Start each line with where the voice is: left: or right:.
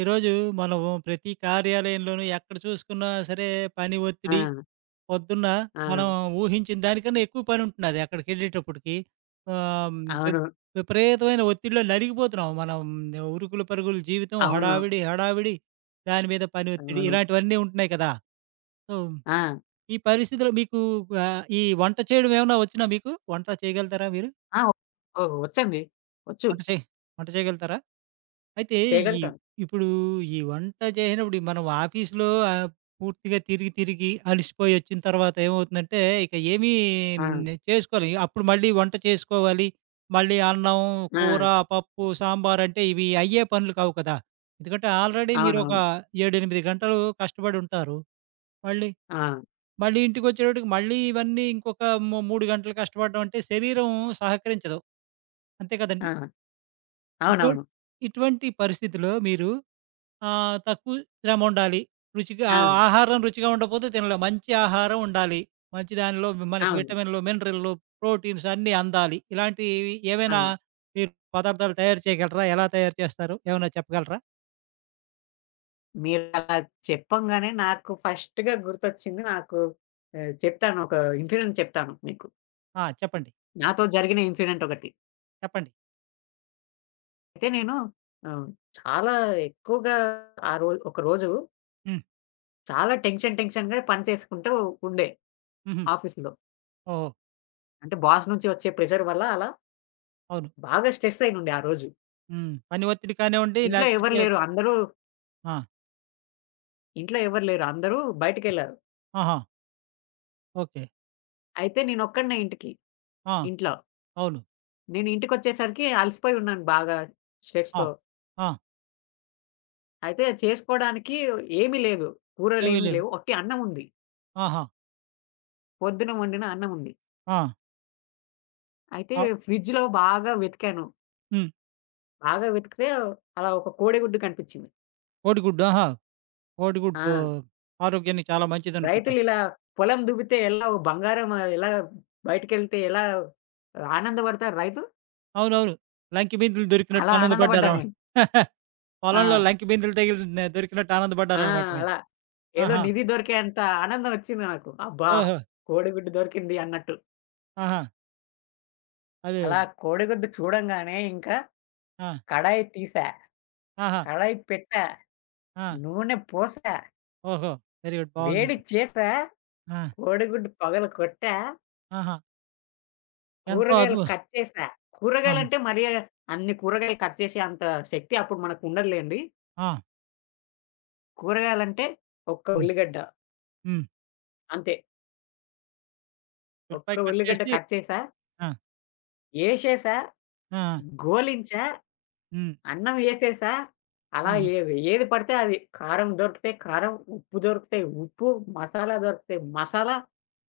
right: ఈరోజు మనము ప్రతి కార్యాలయంలోనూ ఎక్కడ చూసుకున్నా సరే పని
left: ఆ!
right: ఒత్తిడి. పొద్దున్న
left: ఆ!
right: మనం ఊహించిన దానికన్నా ఎక్కువ పని ఉంటున్నది అక్కడికెళ్ళేటప్పటికి. ఆహ్, హ్మ్,
left: అవును.
right: విప్ విపరీతమైన ఒత్తిడిలో నలిగిపోతున్నాం. మనం ఉరుకులు పరుగులు జీవితం,
left: అవును.
right: హడావిడి, హడావిడి. దాని మీద పని ఒత్తిడి
left: అవును.
right: ఇలాంటివన్నీ ఉంటున్నాయి కదా! సో,
left: ఆ!
right: ఈ పరిస్థితిలో మీకు ఈ వంట చేయడం ఏమన్నా వచ్చునా మీకు? వంట చేయగలుగుతారా మీరు?
left: ఆ! ఓహ్! వచ్చండి. వచ్చు.
right: వంట చేయ వంట చేయగలుగుతారా? అయితే ఈ
left: చేయగలుగుతాను.
right: ఇప్పుడు ఈ వంట చేసినప్పుడు ఈ మనం ఆఫీస్‌లో పూర్తిగా తిరిగి, తిరిగి అలిసిపోయి వచ్చిన తర్వాత ఏమవుతుందంటే, ఇక ఏమీ
left: ఆ!
right: చేసుకోలేం. అప్పుడు మళ్ళీ వంట చేసుకోవాలి. మళ్ళీ అన్నం,
left: ఆ!
right: కూర, పప్పు, సాంబార్ అంటే ఇవి అయ్యే పనులు కావు కదా! ఎందుకంటే ఆల్రెడీ అవును. మీరొక
left: అవునవును.
right: 7, 8 గంటలు కష్టపడి ఉంటారు. మళ్ళీ,
left: ఆ!
right: మళ్ళీ ఇంటికొచ్చేటప్పటికి మళ్ళీ ఇవన్నీ ఇంకొక 3 గంటలు కష్టపడడం అంటే శరీరం సహకరించదు. అంతే
left: ఆ!
right: కదండీ! ఇటువ
left: అవునవును.
right: ఇటువంటి పరిస్థితిలో మీరు తక్కువ శ్రమ ఉండాలి. రుచిగా
left: ఆ!
right: ఆ ఆహారం రుచిగా ఉండకపోతే తినలేం. మంచి ఆహారం ఉండాలి. మంచి దానిలో మనకి
left: అవును.
right: విటమిన్‌లు, మినరల్‌లు, ప్రోటీన్స్ అన్నీ అందాలి. ఇలాంటివి
left: ఆ!
right: ఏవైనా మీరు పదార్థాలు తయారు చేయగలరా? ఎలా తయారు చేస్తారు? ఏమైనా చెప్పగలరా?
left: మీరలా చెప్పంగానే నాకు ఫస్ట్‌గా గుర్తొచ్చింది చెప్తాను ఒక ఇన్సిడెంట్ చెప్తాను మీకు.
right: ఆ! చెప్పండి.
left: నాతో జరిగిన ఇన్సిడెంట్ ఒకటి.
right: చెప్పండి.
left: అయితే నేను ఆహ్, చాలా ఎక్కువగా ఆ రోజు ఒకరోజు
right: హ్మ్.
left: చాలా టెన్షన్‌గా పని చేసుకుంటూ ఉండే
right: హుహు.
left: ఆఫీస్‌లో.
right: ఓహో!
left: అంటే బాస్ నుంచి వచ్చే ప్రెషర్ వల్ల అలా
right: అవును.
left: బాగా స్ట్రెస్ అయినుండే ఆ రోజు.
right: హ్మ్. పని ఒత్తిడి కానివ్వండి
left: ఇంట్లో ఎవరు
right: లేకపోతే
left: లేరు. అందరూ
right: ఆ!
left: ఇంట్లో ఎవరు లేరు. అందరూ బయటికెళ్లారు.
right: ఆహా! ఓకే.
left: అయితే నేనొక్కడినే
right: ఆ!
left: ఇంట్లో.
right: అవును.
left: నేను ఇంటికొచ్చేసరికి అలసిపోయి ఉన్నాను బాగా
right: ఆ!
left: స్ట్రెస్‌తో.
right: ఆ!
left: అయితే చేసుకోడానికి ఏమీ లేదు.
right: ఏవి
left: కూరలేమీ
right: లేవు.
left: లేవు. ఒట్టి అన్నం ఉంది.
right: ఆహా!
left: పొద్దున వండిన అన్నం ఉంది.
right: ఆ!
left: అయితే
right: ఆ!
left: ఫ్రిడ్జ్‌లో బాగా వెతికాను.
right: హ్మ్.
left: బాగా వెతికితే అలా ఒక కోడిగుడ్డు కనిపించింది.
right: కోడిగుడ్డు. ఆహా!
left: ఆ!
right: కోడిగుడ్డు ఆరోగ్యానికి చాలా మంచిదనుకుంటాను.
left: రైతులిలా పొలం దువ్వితే ఎలా బంగారం ఎలా బయటికెళ్తే ఎలా ఆనందపడతారు రైతు?
right: అవునవును. లంకి బిందులు దొరికినట్టు
left: అలా ఆనందపడ్డా
right: ఆనందపడ్డారా?
left: నేను.
right: పొలంలో
left: ఆ!
right: లంకి బిందులు తగిలి న దొరికినట్టు
left: ఆ!
right: ఆనందపడ్డారనమాట మీరు.
left: అలా. ఏదో
right: ఆహా!
left: నిధి దొరికేంత ఆనందం వచ్చింది నాకు. అబ్బా!
right: ఓహో!
left: కోడిగుడ్డు దొరికింది అన్నట్టు.
right: ఆహా! అదే.
left: అలా కోడిగుడ్డు చూడంగానే ఇంకా
right: ఆ!
left: కడాయి తీసా,
right: ఆహా!
left: కడాయి పెట్టా,
right: ఆ!
left: నూనె పోసా,
right: ఓహో! Very good.
left: వేడి
right: బావుందండి.
left: చేసా,
right: ఆ!
left: కోడిగుడ్డు పగలు కొట్టా,
right: ఆహా! ఎంతో
left: కూరగాయలు కట్ చేసా.
right: ఆహా!
left: కూరగాయలంటే మరి అన్ని కూరగాయలు కట్ చేసే అంత శక్తి అప్పుడు మనకు ఉండదులేండి.
right: ఆ!
left: కూరగాయలంటే ఒక్క
right: హ్మ్.
left: ఉల్లిగడ్డ
right: హ్మ్.
left: అంతే.
right: ఉల్లిపాయ
left: ఒక్క
right: కట్
left: ఉల్లిగడ్డ
right: చేసి
left: కట్ చేసా,
right: ఆ!
left: ఏసేసా
right: ఆ!
left: గోలించా,
right: హ్మ్.
left: అన్నం ఏసేసా, అలా
right: హుహు.
left: ఏ ఏది పడితే అది. కారం దొరికితే కారం, ఉప్పు దొరికితే ఉప్పు, మసాలా దొరికితే మసాలా,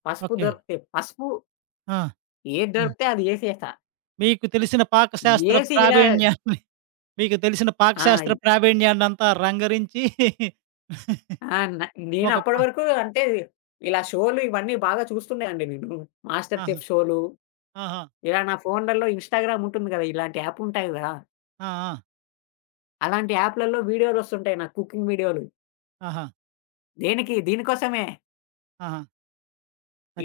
left: పసుపు
right: ఓకే.
left: దొరికితే పసుపు,
right: ఆ!
left: ఏది
right: మీ
left: దొరికితే అది ఏసేసా.
right: మీకు తెలిసిన పాకశాస్త్ర
left: ఏసి ఇలా
right: ప్రావీణ్యాన్ని మీకు తెలిసిన
left: ఆ!
right: పాకశాస్త్ర ప్రావీణ్యాన్నంతా రంగరించి
left: ఆ!
right: ఒక ప
left: నేనప్పటి వరకు అంటే ఇలా షోలు ఇవన్నీ బాగా చూస్తుండేనండి నేను. మాస్టర్
right: ఆహా!
left: చెఫ్ షోలు,
right: ఆహా!
left: ఇలా నా ఫోన్‌లలో ఇన్‌స్టాగ్రామ్ ఉంటుంది కదా! ఇలాంటి యాప్ ఉంటాయి కదా!
right: ఆ! ఆ!
left: అలాంటి యాప్‌లలో వీడియోలొస్తుంటాయి నాకు కుకింగ్ వీడియోలు.
right: ఆహా!
left: దేనికి దీనికోసమే.
right: ఆహా!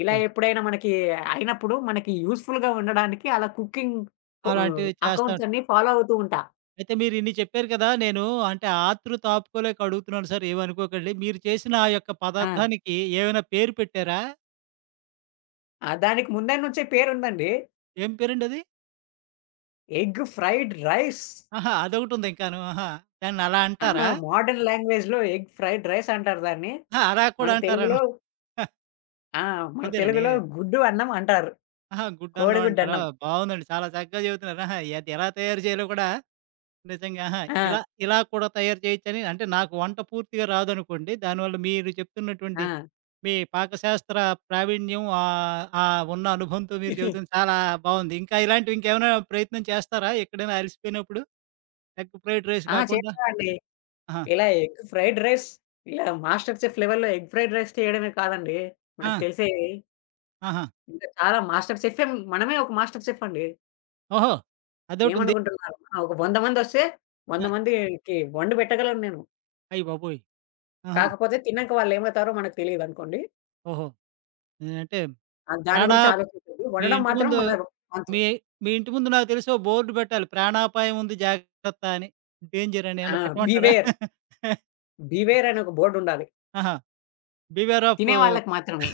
left: ఇలా ఎప్పుడైనా మనకి అయినప్పుడు మనకి యూజ్‌ఫుల్‌గా ఉండడానికి అలా కుకింగ్ పొ హ్మ్.
right: అలాంటివి చేస్తా
left: అకౌంట్స్
right: ఉంటారు.
left: అన్నీ ఫాలో అవుతూ ఉంటా.
right: అయితే మీరిన్ని చెప్పారు కదా! నేను అంటే ఆతృత ఆపుకోలేక అడుగుతున్నాను సార్ ఏమనుకోకండి. మీరు చేసిన ఆ యొక్క
left: ఆ!
right: పదార్థానికి ఏమైనా పేరు పెట్టారా?
left: ఆ! దానికి ముందల నుంచే పేరుందండి.
right: ఏం పేరండది?
left: Egg fried rice.
right: ఆహా! అదొకటుంది ఇంకాను. ఆహా! దాన్నలా
left: ఆ!
right: అంటారా?
left: మోడర్న్ లాంగ్వేజ్‌లో ఎగ్ ఫ్రైడ్ రైస్ అంటారు దాన్ని.
right: ఆహా! అలా
left: మన
right: కూడా అంటారను
left: తెలుగులో ఆ! మన
right: అదేనండి.
left: తెలుగులో గుడ్డు అన్నం అంటారు.
right: ఆహా! గుడ్డన్నం
left: కోడిగుడ్డు
right: అంటారా?
left: అన్నం.
right: బావుందండి. చాలా చక్కగా చెబుతున్నారు. ఆహా! అది ఎలా తయారు చేయాలో కూడా నిజంగా. ఆహా!
left: ఆ!
right: ఇలా ఇలా కూడా తయారు చేయొచ్చని అంటే నాకు వంట పూర్తిగా రాదనుకోండి. దానివల్ల మీరు చెప్తున్నటువంటి
left: ఆ!
right: మీ పాకశాస్త్ర ప్రావీణ్యం ఆహ్, ఆహ్, ఉన్న అనుభవంతో మీరు చెబుతుంది చాలా బావుంది. ఇంకా ఇలాంటివి ఇంకేమైనా ప్రయత్నం చేస్తారా? ఎక్కడైనా అలిసిపోయినప్పుడు ఎగ్ ఫ్రైడ్ రైస్
left: ఆ!
right: కాకుండా?
left: చేస్తానండి.
right: ఆహా!
left: ఇలా ఎగ్ ఫ్రైడ్ రైస్ ఇలా మాస్టర్ చెఫ్ లెవెల్‌లో ఎగ్ ఫ్రైడ్ రైస్ చేయడమే కాదండి.
right: ఆ!
left: మనకు తెలిసేవి
right: ఆహా!
left: ఇంకా చాలా మాస్టర్ చెఫే మనమే ఒక మాస్టర్ చెఫ్ అండి.
right: ఓహో! అదోటుంది.
left: ఏమనుకుంటున్నారు? ఆ! ఒక 100 మందొస్తే 100
right: ఆ!
left: మందికి వండి పెట్టగలను నేను.
right: అయ్య బాబోయ్! ఆహా!
left: కాకపోతే తిన్నాక వాళ్ళేమవుతారో మనకు తెలీదనుకోండి.
right: ఓహో! అంటే
left: దాని
right: ప్రాణా
left: గురించి ఆలోచించొద్దు.
right: మీ
left: వండడం
right: ఇంటి
left: మాత్రం
right: ముందు
left: మన అంతే.
right: మీ మీ ఇంటి ముందు నాకు తెలిసి ఓ బోర్డ్ పెట్టాలి. ప్రాణాపాయం ఉంది జాగ్రత్త అని. డేంజర్ అని
left: ఆ!
right: ఏమన్నా పెట్టమంటారా?
left: బివేర్, బివేర్ అని ఒక బోర్డుండాలి.
right: ఆహా! బివేర్ ఆఫ్
left: తినే వాళ్ళకి మాత్రమే.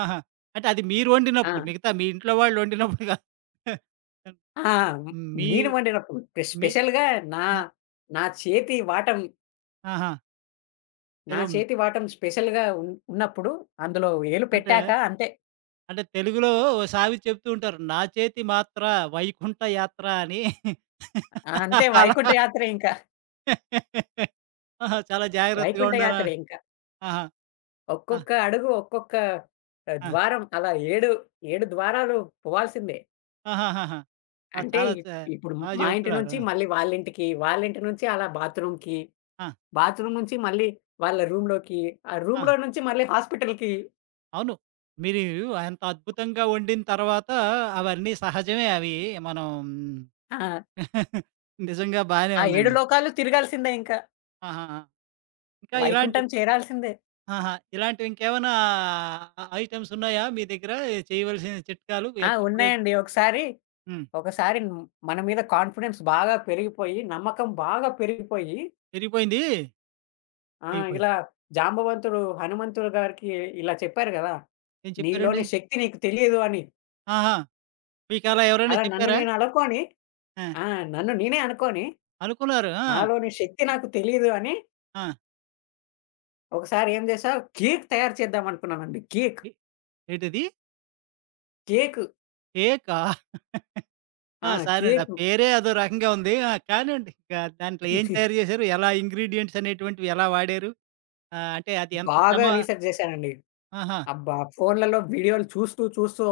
right: ఆహా! అంటే అది మీరు
left: ఆ!
right: వండినప్పుడు. మిగతా మీ ఇంట్లో వాళ్ళు వండినప్పుడు కాదు.
left: ఆ!
right: అంటే మీ
left: నేను వండినప్పుడు
right: మీ
left: స్పెషల్‌గా నా
right: ఆ!
left: నా చేతి వాటం,
right: ఆహా!
left: నా
right: ఏదో
left: చేతి వాటం స్పెషల్‌గా ఉన్నప్పుడు అందులో వేలు
right: అంటే
left: పెట్టాక అంతే.
right: అంటే తెలుగులో ఓ సామెత చెప్తూ ఉంటారు. "నా చేతి మాత్ర వైకుంఠ యాత్ర" అని.
left: ఆ, అంతే
right: అలా
left: వైకుంఠ యాత్రే ఇంకా.
right: ఆహా! చాలా జాగ్రత్తగా
left: వైకుంఠ
right: ఉండాలా?
left: యాత్రే ఇంక.
right: ఆహా! ఆ!
left: ఒక్కొక్క అడుగు, ఒక్కొక్క
right: ఆ!
left: ద్వారం అలా 7 ద్వారాలు పోవాల్సిందే.
right: ఆహాహాహా! ఆ!
left: అంటే
right: చాలా
left: ఇ-
right: చ
left: ఇప్పుడు
right: బా
left: మా ఇంటి
right: చెప్తున్నారు.
left: నుంచి మళ్ళీ వాళ్ళింటికి, వాళ్ళింటి నుంచి అలా బాత్రూమ్‌కి,
right: ఆ!
left: బాత్రూమ్ నుంచి మళ్ళీ వాళ్ళ రూమ్‌లోకి, ఆ
right: ఆ!
left: రూమ్‌లో నుంచి మళ్ళీ హాస్పిటల్‌కి.
right: అవును. మీరు అంత అద్భుతంగా వండిన తర్వాత అవన్నీ సహజమే అవి మనం
left: ఆ!
right: నిజంగా బానే
left: ఆ 7
right: ఉందండి.
left: లోకాలు తిరగాల్సిందే ఇంకా.
right: ఆహాహా! ఇంకా ఇలాంటి
left: వైకుంఠం చేరాల్సిందే.
right: ఆహా! ఇలాంటివి ఇంకేమైనా ఐటెమ్స్ ఉన్నాయా మీ దగ్గర చేయవలసిన చిట్కాలు?
left: ఆ!
right: ఎగ్ ఫ్రైడ్
left: ఉన్నాయండి.
right: హ్మ్.
left: ఒకసారి మన మీద కాన్ఫిడెన్స్ బాగా పెరిగిపోయి, నమ్మకం బాగా పెరిగిపోయి,
right: విరిగిపోయింది.
left: ఆ!
right: అయిపోయింది.
left: ఇలా జాంబవంతుడు హనుమంతుడు గారికి ఇలా చెప్పారు గదా!
right: ఏం చెప్పారండి?
left: నీలోని శక్తి నీకు తెలియదు అని.
right: ఆహా! మీకలా ఎవరైనా
left: అలా నన్ను
right: చెప్పారా?
left: నేను అనుకోని
right: ఆ!
left: ఆ! నన్ను నేనే అనుకోని,
right: అనుకున్నారు. ఆ!
left: నాలోని శక్తి నాకు తెలీదు అని
right: ఆ!
left: ఒకసారి ఏం చేశా, కేక్ తయారు చేద్దాం అనుకున్నానండి. కేక్.
right: ఎ ఏంటది
left: కేక్.
right: కేకా? ఆ!
left: ఆ!
right: సరేనండి. ఆ
left: కేకు.
right: పేరే అదో రకంగా ఉంది. ఆ! కానివ్వండి. ఇక దాంట్లో ఏం తయారు చేశారు? ఎలా ఇంగ్రీడియెంట్స్ అనేటువంటివి ఎలా వాడారు? అంటే అది ఎంత
left: బాగా
right: శ్రమ
left: రీసెర్చ్ చేశానండి.
right: ఆహా!
left: అబ్బా! ఫోన్‌లలో వీడియోలు చూస్తూ, చూస్తూ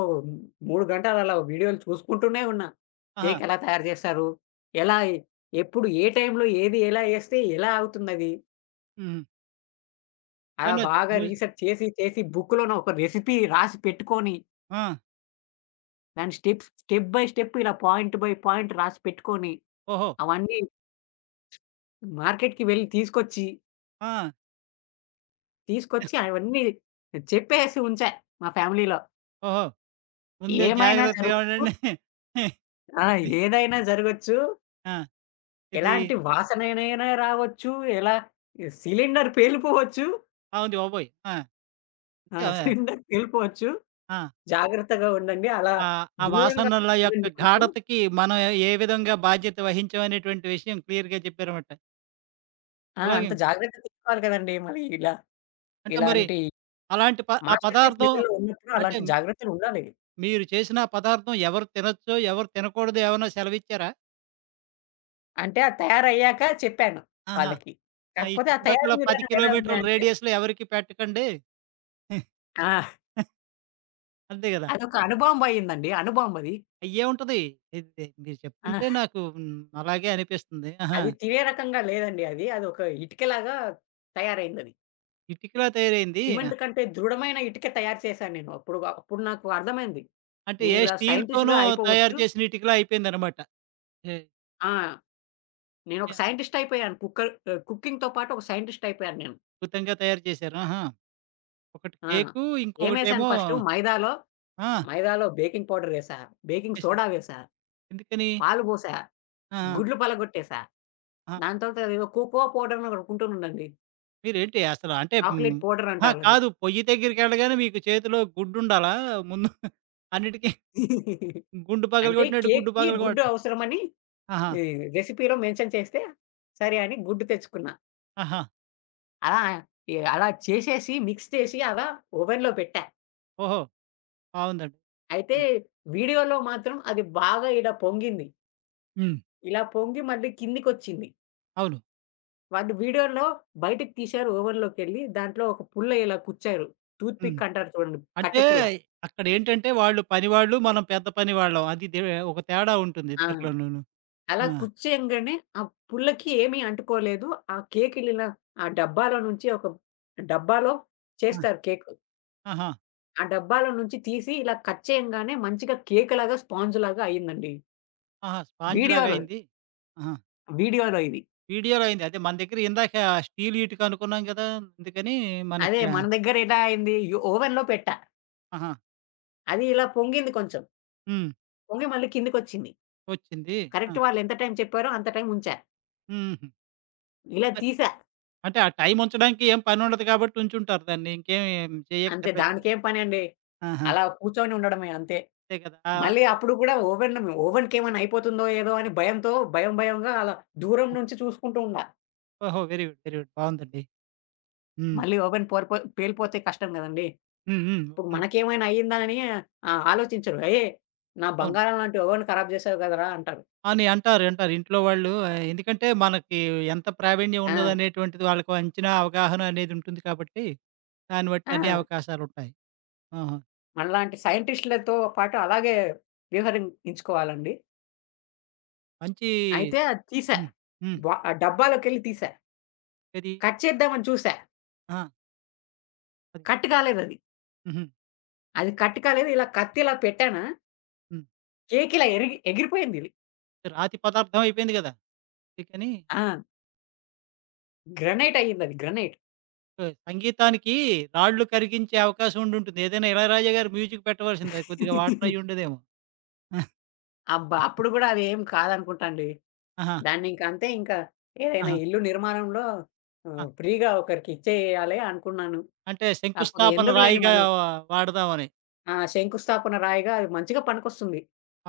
left: 3 గంటలు అలా వీడియోలు చూసుకుంటూనే ఉన్నా.
right: ఆహా!
left: కేక్ ఎలా తయారు చేస్తారు? ఎలా? ఎప్పుడు? ఏ టైంలో ఏది ఎలా ఏస్తే ఎలా అవుతుందది?
right: హుహు.
left: అలా
right: నేను
left: బాగా
right: చూసి
left: చేసి బుక్‌లోన ఒక రెసిపీ రాసి పెట్టుకొని
right: ఆ!
left: దాని స్టెప్స్ స్టెప్ బై స్టెప్ ఇలా పాయింట్ బై పాయింట్ రాసి పెట్టుకొని,
right: ఓహో!
left: అవన్నీ మార్కెట్‌కి వెళ్లి తీసుకొచ్చి,
right: ఆ!
left: తీసుకొచ్చి అవన్నీ చెప్పేసి ఉంచా మా ఫ్యామిలీలో.
right: ఓహో! ముందే
left: ఏమైనా
right: జాగ్రత్తగా
left: జరగొచ్చు.
right: ఉండండి.
left: ఆ! ఏదైనా జరగొచ్చు.
right: ఆ! ఇది
left: ఎలాంటి వాసననైనా రావచ్చు. ఎలా సిలిండర్ పేలిపోవచ్చు.
right: అవును బాబోయ్! ఆ!
left: ఆ!
right: అంటే ఆ!
left: సిలిండర్ పేలిపోవచ్చు. జాగ్రత్తగా ఉండండి. అలా
right: ఆ
left: దూరంగా
right: వాసనల
left: ఉండండి
right: యొక్క
left: కొంచెం.
right: గాఢతకి మనం ఏ విధంగా బాధ్యత వహించాం అనేటువంటి విషయం క్లియర్‌గా చెప్పారన్నమాట.
left: ఆ!
right: అలాగే
left: అంత జాగ్రత్త తీసుకోవాలి కదండీ! మరి ఇలా
right: అంటే మరి
left: ఇలాంటి
right: అలాంటి ఆ
left: మాస్టర్ చెఫ్
right: పదార్థం
left: లెవెల్‌లో ఉన్నప్పుడు
right: అంటే
left: అలాంటి జాగ్రత్తలు ఉండాలి.
right: మీరు చేసిన పదార్థం ఎవరు తినొచ్చో, ఎవరు తినకూడదో ఏమన్నా సెలవిచ్చారా?
left: అంటే అది తయారయ్యాక చెప్పాను
right: ఆహా!
left: వాళ్ళకి.
right: ఆ! ఈ
left: కాకపోతే ఆ తయారీ
right: చుట్టుపక్కల 10
left: విధానం ఎలా
right: కిలోమీటర్ల
left: ఉందంటే
right: రేడియస్‌లో ఎవరికీ పెట్టకండి.
left: ఆ!
right: అంతే గదా!
left: అదొక అణుబాంబ్ అయిందండి. అణుబాంబ్ అది.
right: ఏముంటది? ఇది మీరు
left: ఆ!
right: చెప్తుంటే నాకు అలాగే అనిపిస్తుంది. ఆహా!
left: అది తినే రకంగా లేదండి అది. అదొక ఇటుకలాగా తయారైందది.
right: ఇటికలా తయారైంది.
left: సిమెంట్ కంటే దృఢమైన ఇటుక తయారు చేశాను నేను. అప్పుడు అప్పుడు నాకు అర్థమైంది.
right: అంటే
left: నేను
right: ఏ
left: ఇలా సైంటిస్ట్‌గా
right: స్టీల్‌తోనో
left: అయిపోవచ్చు.
right: తయారు చేసిన ఇటికలా అయిపోయిందనమాట. ఏ
left: ఆ! నేనొక
right: ఏ
left: సైంటిస్ట్ అయిపోయాను. కుకింగ్‌తో పాటు ఒక సైంటిస్ట్ అయిపోయాను నేను.
right: అద్భుతంగా తయారు చేశారు. ఆహా! ఒకటి
left: ఆ!
right: కేకు,
left: ఏమేసాను
right: ఇంకొకటేమో
left: ఫస్టు మైదాలో,
right: ఆ!
left: మైదాలో బేకింగ్ పౌడర్ ఏసా, బేకింగ్
right: చేశారు.
left: సోడా వేసా,
right: ఎందుకని?
left: పాలు పోసా.
right: ఆహా!
left: గుడ్లు పలగొట్టేసా.
right: ఆ!
left: దాని తర్వాత అదేదో కోకోవ పౌడర్ అని ఒకటి ఉంటుందండి.
right: మీరేంటి అసలు అంటే హ్మ్.
left: చాక్లేట్ పౌడర్
right: అహా!
left: అంటారది.
right: కాదు పొయ్యి దగ్గరికెళ్ళగానే మీకు చేతిలో గుడ్డుండాలా? ముందు అన్నిటికి గుండు
left: అంటే
right: పగలగొట్టినట్టు గుడ్డు
left: కేక్‌కి గుడ్డు
right: పగలగొట్టడం.
left: అవసరమని
right: ఆహా!
left: ఈ రెసిపీలో మెన్షన్ చేస్తే, సరే అని గుడ్డు తెచ్చుకున్నా.
right: ఆహా!
left: అలా అలా చేసేసి మిక్స్ చేసి అలా ఓవెన్‌లో పెట్టా.
right: ఓహో! బావుందండి.
left: అయితే
right: ఆ!
left: వీడియోలో మాత్రం అది బాగా ఇలా పొంగింది.
right: హ్మ్.
left: ఇలా పొంగి మళ్ళీ కిందికొచ్చింది.
right: అవును.
left: వాళ్ళు వీడియోలో బయటికి తీశారు ఓవెన్‌లోకెళ్ళి. దాంట్లో ఒక పుల్ల ఇలా కుచ్చారు. టూత్
right: హ్మ్.
left: పిక్ అంటారు చూడండి.
right: అంటే
left: కట్టెపుల్ల.
right: అక్కడేంటంటే వాళ్ళు పనివాళ్ళు, మనం పెద్ద పనివాళ్ళం. అది దే ఒక తేడా ఉంటుంది
left: ఆ!
right: ఇద్దరిలోనూను.
left: అలా
right: ఆ!
left: కుచ్చేయంగానే ఆ పుల్లకి ఏమీ అంటుకోలేదు. ఆ కేకిలిలా ఆ డబ్బాలో నుంచి ఒక డబ్బాలో
right: ఆ!
left: చేస్తారు కేకు.
right: ఆహా!
left: ఆ డబ్బాలో నుంచి తీసి ఇలా కట్ చేయంగానే మంచిగా కేకులాగా, స్పాంజ్‌లాగా అయిందండి.
right: ఆహా! స్పాంజ్‌లాగా
left: వీడియోలో,
right: అయింది. ఆహా!
left: వీడియోలో ఇది.
right: వీడియోలో అయింది. అదే మన దగ్గర ఇందాక స్టీల్ ఇటుక అనుకున్నాం కదా! అందుకని
left: అదే
right: మనకి
left: మన దగ్గర ఎలా అయింది? ఓవెన్‌లో పెట్టా.
right: ఆహా!
left: అది ఇలా పొంగింది కొంచెం.
right: హ్మ్.
left: పొంగి మళ్ళీ కిందకొచ్చింది.
right: వచ్చింది. ఆ!
left: కరెక్ట్ వాళ్ళు ఎంత టైం చెప్పారో అంత టైం ఉంచా.
right: హుహు.
left: ఇలా
right: అ
left: తీసా.
right: అంటే ఆ టైమ్ ఉంచడానికి ఏం పనుండదు కాబట్టి ఉంచుంటారు దాన్ని. ఇంకేం
left: అంతే
right: చేయక్కర్లేదు కదా!
left: దానికేం పనండి.
right: ఆహా!
left: అలా కూర్చొని ఉండడమే అంతే.
right: అంతే కదా!
left: మళ్ళీ అప్పుడు గూడా ఓవెన్‌కేమైనా అయిపోతుందో ఏదో అని భయం భయంగా అలా దూరం నుంచి చూసుకుంటూ ఉన్నా.
right: ఓహో! Very good. Very good. బావుందండి. హ్మ్.
left: మళ్ళీ ఓవెన్ పేలిపోతే కష్టం గదండీ!
right: హ్మ్. హ్మ్.
left: ఇప్పుడు
right: హ్మ్.
left: మనకేమైనా అయిందా అని ఆలోచించరు. "ఏయ్! నా
right: అవును.
left: బంగారం లాంటి ఓవెన్ ఖరాబ్ జేశావు గదరా!" అంటారు.
right: అని అంటారు. అంటారు. ఇంట్లో వాళ్ళు ఎందుకంటే మనకి ఎంత ప్రావీణ్యం
left: ఆ!
right: ఉన్నదనేటువంటిది వాళ్ళకి అంచనా, అవగాహన అనేది ఉంటుంది కాబట్టి దాన్ని బట్టి
left: ఆ!
right: అన్ని అవకాశాలుంటాయి. ఆహా!
left: మనలాంటి సైంటిస్ట్‌లతో పాటు అలాగే వ్యవహరించుకోవాలండి.
right: మంచి
left: అయితే అది తీసా.
right: హ్మ్. హ్మ్.
left: ఆ డబ్బాలోకెళ్ళి తీసా.
right: ఏది?
left: కట్ చేద్దామని చూసా.
right: ఆ! అది.
left: కట్ కాలేదది. అది
right: హుహు.
left: అది కట్ కాలేదు. ఇలా కత్తి ఇలా పెట్టానా
right: హ్మ్.
left: కేక్ ఇలా ఎరిగి ఎగిరిపోయిందిది.
right: రాతి పదార్థం అయిపోయింది గదా! అందుకని
left: ఆ! గ్రానైట్ అయిందది. గ్రానైట్.
right: సో, సంగీతానికి రాళ్ళు కరిగించే అవకాశం ఉండుంటుంది. ఏదైనా 'ఇళయరాజా' గారి మ్యూజిక్ పెట్టవలసింది. అది కొద్దిగా వాటర్ అయ్యి ఉండేదేమో. ఆ!
left: అబ్బా! అప్పుడు గూడా అదేం కాదనుకుంటాండి.
right: ఆహా!
left: దాన్నింక అంతే ఇంకా ఏదైనా
right: ఆహా!
left: ఇల్లు నిర్మాణంలో
right: ఆ!
left: ఫ్రీగా ఒకరికిచ్చేయాలి అనుకున్నాను.
right: అంటే
left: కాకపోతే
right: శంకుస్థాపన
left: ఎందుకులేండి
right: రాయిగా
left: మళ్ళీ
right: వా- వాడదామని.
left: ఆ! శంకుస్థాపన రాయిగా అది మంచిగా పనికొస్తుంది.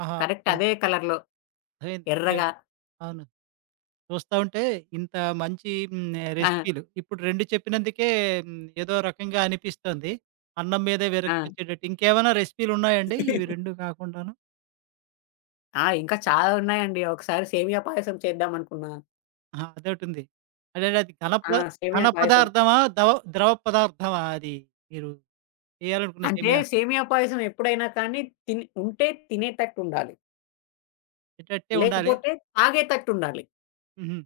right: ఆహా!
left: Correct
right: yeah!
left: అదే కలర్‌లో
right: అర్థమైంది.
left: ఎర్రగా.
right: అర్థమైంది. అవును. చూస్తా ఉంటే ఇంత మంచి
left: ఆ!
right: రెసిపీలు. ఇప్పుడు 2 చెప్పినందుకే ఏదో రకంగా అనిపిస్తోంది. అన్నం మీదే
left: ఆ!
right: విరక్తొచ్చేటట్టు. ఇంకేమైనా రెసిపీలు ఉన్నాయండి? ఇవి 2 కాకుండాను.
left: ఆ! ఇంకా చాలా ఉన్నాయండి. ఒకసారి సేమియా పాయసం చేద్దామనుకున్నా.
right: ఆహా! అదోటుంది. అదేలే అది
left: ఆ! సేమియా
right: ఘన
left: పాయసం.
right: పదార్థమా? ద్రవ పదార్థమా అది మీరు చేయాలనుకున్న
left: అంటే
right: సేమియా
left: సేమియా పాయసం ఎప్పుడైనా కానీ ఉంటే తినేటట్టుండాలి.
right: ఎట్టట్టే ఉండాలి.
left: లేకపోతే తాగేటట్టుండాలి.
right: హుహు.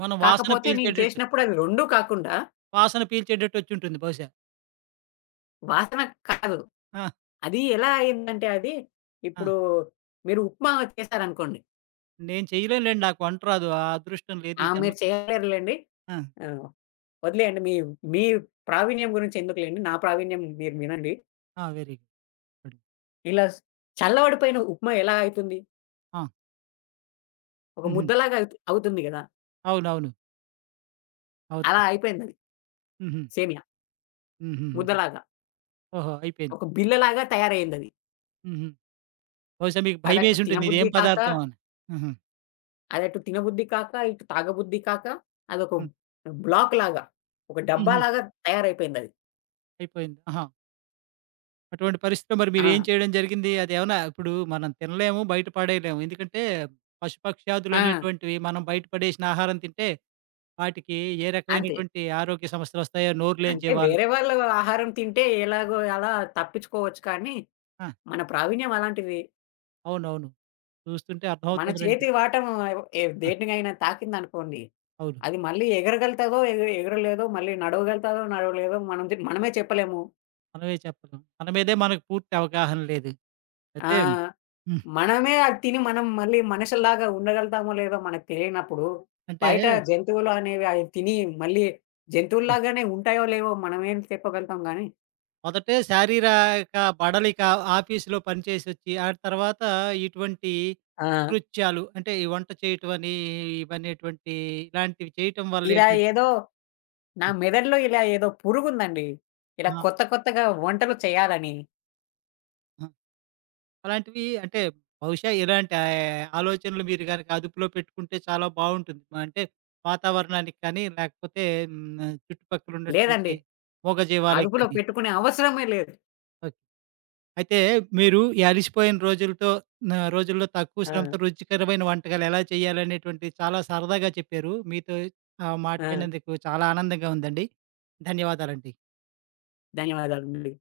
right: మనం వాసన
left: కాకపోతే నేను
right: పీల్చేటట్టు,
left: చేసినప్పుడు అది 2 కాకుండా
right: వాసన పీల్చేటట్టు వచ్చుంటుంది బహుశా.
left: వాసన కాదు.
right: ఆ!
left: అది ఎలా అయిందంటే అది,
right: ఆ!
left: ఇప్పుడు మీరు ఉప్మా చేశారనుకోండి.
right: నేను చేయలేనులెండి. నాకు వంట రాదు. ఆ అదృష్టం లేదు
left: ఆ!
right: ఈ
left: మీరు
right: జన్మకి.
left: చేయలేరులెండి.
right: ఆ!
left: ఆహ్, వదిలేయండి. మీ మీ ప్రావీణ్యం గురించి ఎందుకులెండి. నా ప్రావీణ్యం మీరు వినండి.
right: ఆ! Very good.
left: ఇలా స్ చల్లబడిపోయిన ఉప్మా ఎలా అయితుంది?
right: ఆ!
left: ఒక
right: హుహు.
left: ముద్దలాగా అవుతుంది గదా!
right: అవునవును.
left: అలా
right: అవుతుంది.
left: అయిపోయిందది
right: హుహు.
left: సేమియా.
right: హుహుహుహు.
left: ముద్దలాగా.
right: ఓహో! అయిపోయింది.
left: ఒక బిల్లలాగా తయారయిందది.
right: హుహు. బహుశా మీకు
left: అదటు
right: భయమేసుంటుంది.
left: తినబుద్ధి
right: ఇదేం
left: కాక
right: పదార్థం అని. హుహు.
left: అదటు తినబుద్ధి కాక, ఇటు తాగబుద్ధి కాక, అదొక
right: హ్మ్.
left: బ్లాక్‌లాగా, ఒక
right: హుహు.
left: డబ్బాలాగా తయారైపోయిందది.
right: అయిపోయింది. ఆహా! అటువంటి పరిస్థితిలో మరి
left: ఆ!
right: మీరేం చేయడం జరిగింది? అదేమన్నా ఇప్పుడు మనం తినలేము, బయట పడేయలేము. ఎందుకంటే
left: ఆ!
right: పశుపక్ష్యాదులనేటువంటివి మనం బయట పడేసిన ఆహారం తింటే వాటికి ఏ
left: అంతే.
right: రకమైనటువంటి ఆరోగ్య సమస్యలొస్తాయో నోరు లేంచే
left: అంటే
right: వాళ్ళకి.
left: వేరే వాళ్ళ ఆహారం తింటే ఎలాగో అలా తప్పించుకోవచ్చు కానీ,
right: ఆ!
left: మన ప్రావీణ్యం అలాంటిది.
right: అవునవును. చూస్తుంటే
left: మన
right: అర్థమవుతుందిలెండి.
left: చేతి వాటం ఏ
right: ఆ!
left: దేనినైనా తాకిందనుకోండి,
right: అవును.
left: అది మళ్ళీ ఎగరగలుగుతదో, ఎగరలేదో, మళ్ళీ నడవగలుగుతదో, నడవలేదో మనం తి మనమే చెప్పలేము.
right: మనమే చెప్పలేం. మన మీదే మనకు పూర్తి అవగాహన లేదు.
left: ఆ!
right: అయితే హ్మ్.
left: మనమే అది తిని మనం మళ్ళీ మనిషిలాగా ఉండగలుగుతామో లేదో మనకు తెలియనప్పుడు,
right: అంటే
left: బయట జంతువులు అనేవి అవి తిని మళ్ళీ జంతువుల్లాగానే ఉంటాయో లేవో మనమేం చెప్పగలుగుతాం గానీ,
right: మొదటే శారీరక బడలిక ఆఫీసులో పనిచేసొచ్చి, ఆ తర్వాత ఇటువంటి
left: ఆ!
right: అకృత్యాలు అంటే ఈ వంట చేయటమని, ఇవనేటువంటి ఇలాంటివి చేయటం
left: ఇలా
right: వల్లేంటంటే
left: ఏదో నా మెదడులో ఇలా ఏదో పురుగుందండి. ఇలా
right: ఆ!
left: కొత్త కొత్తగా వంటలు చేయాలని.
right: ఆ! అలాంటివి అంటే బహుశా ఇలాంటి ఆలోచనలు మీరు గనక అదుపులో పెట్టుకుంటే చాలా బావుంటుంది. అంటే వాతావరణానికి కానీ, లేకపోతే హ్మ్. చుట్టుపక్కల
left: లేదండి.
right: ఉన్నటువంటి మూగజీవాలకి
left: అదుపులో
right: కానీ.
left: పెట్టుకునే అవసరమే లేదు.
right: ఓకే. అయితే మీరు ఈ అలిసిపోయిన రోజులతో రోజుల్లో తక్కువ
left: ఆ!
right: శ్రమతో రుచికరమైన వంటకాలు ఎలా చేయాలనేటువంటివి చాలా సరదాగా చెప్పారు. మీతో
left: ఆ!
right: మాట్లాడినందుకు చాలా ఆనందంగా ఉందండి. ధన్యవాదాలండి.
left: ధన్యవాదాలండి.